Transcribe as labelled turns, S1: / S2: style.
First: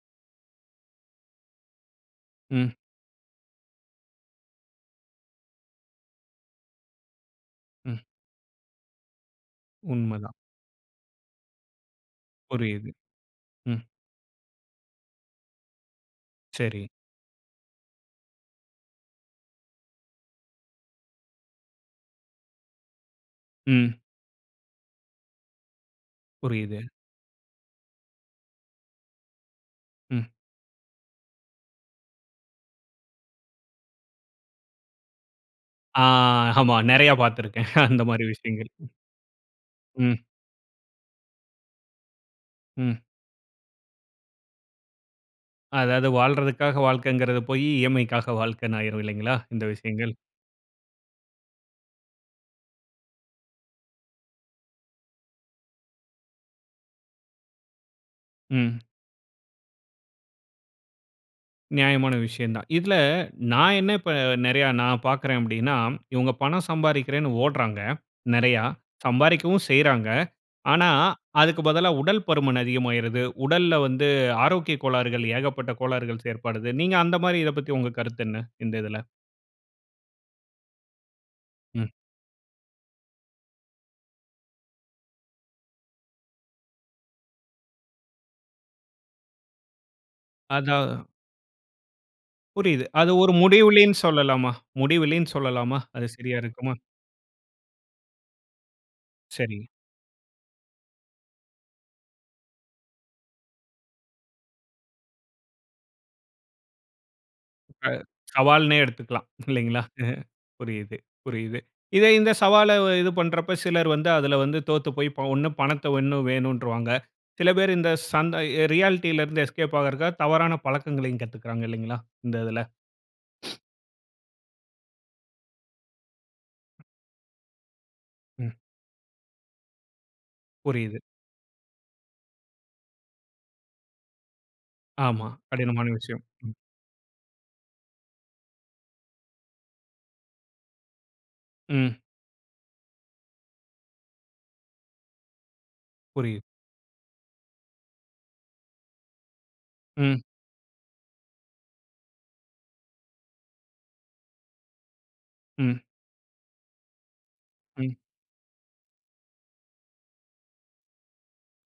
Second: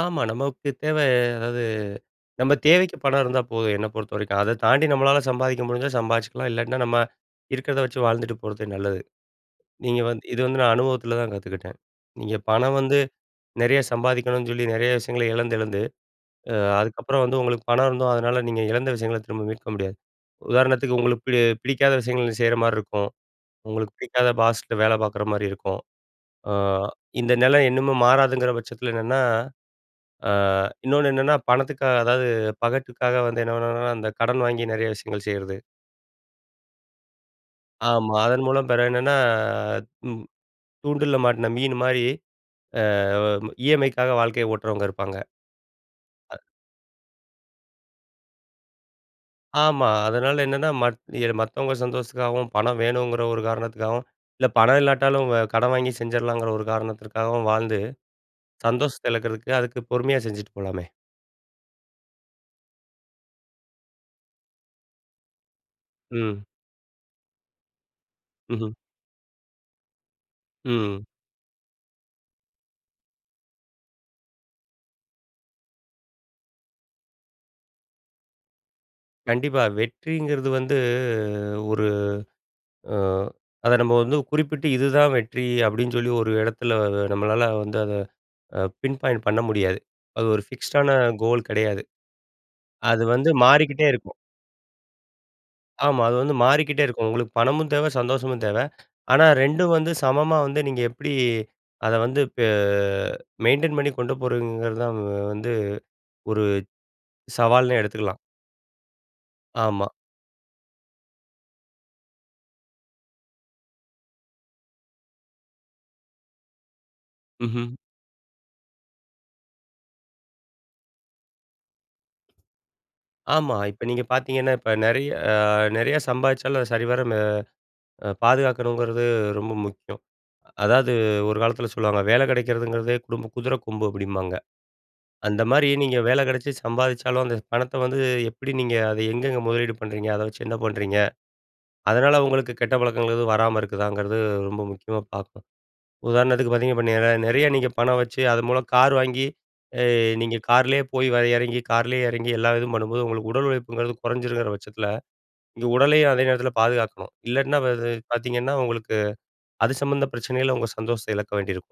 S1: ஆமா, நமக்கு தேவ அதாவது நம்ம
S2: ம்.
S1: தேவைக்கு பணம் இருந்தா போதும், என்ன பொறுத்தவரைக்கும், அத தாண்டி நம்மளால சம்பாதிக்க முடிஞ்சா, சம்பாதிச்சுக்கலாம். இல்லாட்டினா நம்ம, இருக்கிறத வச்சு
S2: ம்.
S1: வாழ்ந்துட்டு போறது நல்லது. நீங்க வந்து
S2: உண்மதான்.
S1: இது வந்து நான் அனுபவத்தில தான் கத்துக்கிட்டேன். நீங்க பணம்
S2: புரியுது.
S1: வந்து நிறைய
S2: ம்.
S1: சம்பாதிக்கணும்னு சொல்லி, நிறைய விஷயங்கள இழந்து இழந்து. அ
S2: சரி.
S1: அதுக்கப்புறம் வந்து உங்களுக்கு பணம் இருந்தும், அதனால நீங்க இழந்த விஷயங்கள திரும்ப மீட்க முடியாது. உதாரணத்துக்கு உங்களுக்கு பி பிடிக்காத விஷயங்கள் செய்ற மாரி இருக்கும். உங்களுக்கு
S2: ம்.
S1: பிடிக்காத பாஸ்ட்ட வேல பார்க்குற மாரி இருக்கும். அ
S2: புரியுது.
S1: இந்த நிலை இன்னுமே மாறாதுங்கிற பட்சத்தில என்னன்னா,
S2: ம்.
S1: அ இன்னொன்னு என்னென்னா, பணத்துக்கா அதாவது பகட்டுக்காக வந்து என்னன்னா, அந்த கடன் வாங்கி நிறைய விஷயங்கள் செய்றது.
S2: அ. ஆமா, நிறைய பார்த்திருக்கிறேன், அந்த
S1: ஆமா,
S2: மாரி
S1: அதன் மூலம்
S2: விஷயங்கள்.
S1: பிறகு என்னன்னா
S2: ம்.
S1: ம். தூண்டில மாட்டின மீன் மாரி, அ
S2: ம்.
S1: இ.எம்.ஐக்காக வாழ்க்கைய ஓட்டுறவங்க இருப்பாங்க.
S2: அதாவது
S1: அ.
S2: வாழறதுக்காக வாழ்க்கங்கிறது போயி, இஎம்ஐக்காக வாழ்க்கைன்னு ஆய்ரும் இல்லைங்களா? இந்த
S1: ஆமா,
S2: விஷயங்கள்?
S1: அதனால என்னன்னா, மத் எ மத்தவங்க சந்தோஷத்துக்காவும், பணம் வேணுங்கிற ஒரு காரணத்துக்காவும், இல்ல பணம் இல்லாட்டாலும் வ கடன் வாங்கி செஞ்சிடலாங்கிற ஒரு காரணத்துக்காவும் வாழ்ந்து,
S2: ம்.
S1: சந்தோஷத்த இழக்கிறதுக்கு, அதுக்கு பொறுமையா செஞ்சுட்டு போலாமே!
S2: நியாயமான விஷயம் தான். இதில நான் என்ன இப்ப நிறைய நான் பார்க்கிறேன் அப்டினா, இவங்க
S1: ம்.
S2: பணம் சம்பாதிக்கிறேன்னு ஓட்றாங்க. நிறைய.
S1: ம்ஹம்.
S2: சம்பாதிக்கவும் செய்றாங்க. ஆனா
S1: ம்.
S2: அதுக்கு பதிலா உடல் பருமன் அதிகமாகிறது. உடல்ல வந்து ஆரோக்கிய கோளாறுகள் ஏகப்பட்ட கோளாறுகள் ஏற்படுது! நீங்க அந்த மாரி இத பத்தி உங்க கருத்து என்ன? இந்த இதில?
S1: கண்டிப்பா, வெற்றிங்கிறது வந்து, ஒரு
S2: ம்.
S1: அ அத நம்ம வந்து குறிப்பிட்டு இதுதான் வெற்றி அப்டின்னு சொல்லி, ஒரு இடத்துல நம்மளால வந்து அத பின் பாயிண்ட் பண்ண முடியாது. அது ஒரு ஃபிக்ஸ்டான
S2: அத
S1: கோல் கிடையாது.
S2: புரியுது.
S1: அது
S2: அது
S1: வந்து
S2: ஒரு
S1: மாறிகிட்டே
S2: முடிவிலினு
S1: இருக்கும்.
S2: சொல்லலாமா முடிவிலினு சொல்லலாமா
S1: ஆமா,
S2: அது
S1: அது வந்து
S2: சரியா இருக்குமா?
S1: மாறிக்கிட்டே இருக்கும். உங்களுக்கு பணமும் தேவ, சந்தோஷமும் தேவ. ஆனா
S2: சரி.
S1: 2ம் வந்து சமமா வந்து நீங்க எப்படி, அத வந்து பெ மெயின்டெயின் பண்ணி, கொண்டு போறங்கிறது தான் வந்து ஒரு சவால்னே
S2: அ இப்ப
S1: எடுத்துக்கலாம்.
S2: சவால்னே எடுத்துக்கலாம். இல்லங்களா?
S1: ஆமா.
S2: அ புரியுது, புரியுது. இத இந்த சவால இது பண்றப்ப சிலர் வந்து அதில வந்து தோத்து போய் ஒண்ணு பணத்த ஒண்ணும் வேணும்னுட்ருவாங்க. சில பேர்
S1: ம்ஹம்.
S2: இந்த சன் ரியாலிட்டில இருந்து எஸ்கேப் ஆகுறதுக்கா தவறான பழக்கங்களையும் கத்துக்கிறாங்க இல்லங்களா? இந்த இதில.
S1: ஆமா, இப்ப நீங்க பார்த்தீங்கன்னா, இப்ப நிறைய அ நிறையா சம்பாரிச்சாலும், சரிவர மெ
S2: ம்.
S1: பாதுகாக்கணுங்கிறது ரொம்ப முக்கியம்! அதாவது
S2: புரியுது.
S1: ஒரு காலத்தில சொல்வாங்க, வேலை கிடைக்கிறதுங்கிறது குடும்ப குதிர கொம்பு அப்டிம்பாங்க.
S2: ஆமா.
S1: அந்த மாரி
S2: கடினமான
S1: நீங்க வேல
S2: விஷயம்!
S1: கிடைச்சி சம்பாரிச்சாலும், அந்த பணத்த வந்து எப்படி நீங்க அத எங்கெங்கே முதலீடு பண்ணுறீங்க? அத வச்சு என்ன பண்ணுறீங்க?
S2: ம்.
S1: அதனால உங்களுக்கு கெட்ட பழக்கங்கள் எதும் வராம இருக்குதாங்கிறது, ரொம்ப முக்கியமா பார்ப்போம்.
S2: புரியுது.
S1: உதாரணத்துக்கு பார்த்தீங்கன்னா இப் நிற நிறைய நீங்க பணம் வச்சு, அது மூலம் கார் வாங்கி, அ
S2: ம்.
S1: நீங்க காரிலேயே போய் வ இறங்கி, கார்லயே இறங்கி எல்லா இதும் பண்ணும்போது, உங்களுக்கு உடல் உழைப்புங்கிறது குறைஞ்சிருங்கிற பட்சத்தில, நீங்க
S2: ம்.
S1: உடலயும் அதே நேரத்தில பாதுகாக்கணும். இல்லாட்டினா பாதி
S2: ம்.
S1: பார்த்தீங்கன்னா உங்களுக்கு, அது சம்மந்த பிரச்சனயில உங்க சந்தோஷத்த இழக்க வேண்டியிருக்கும்!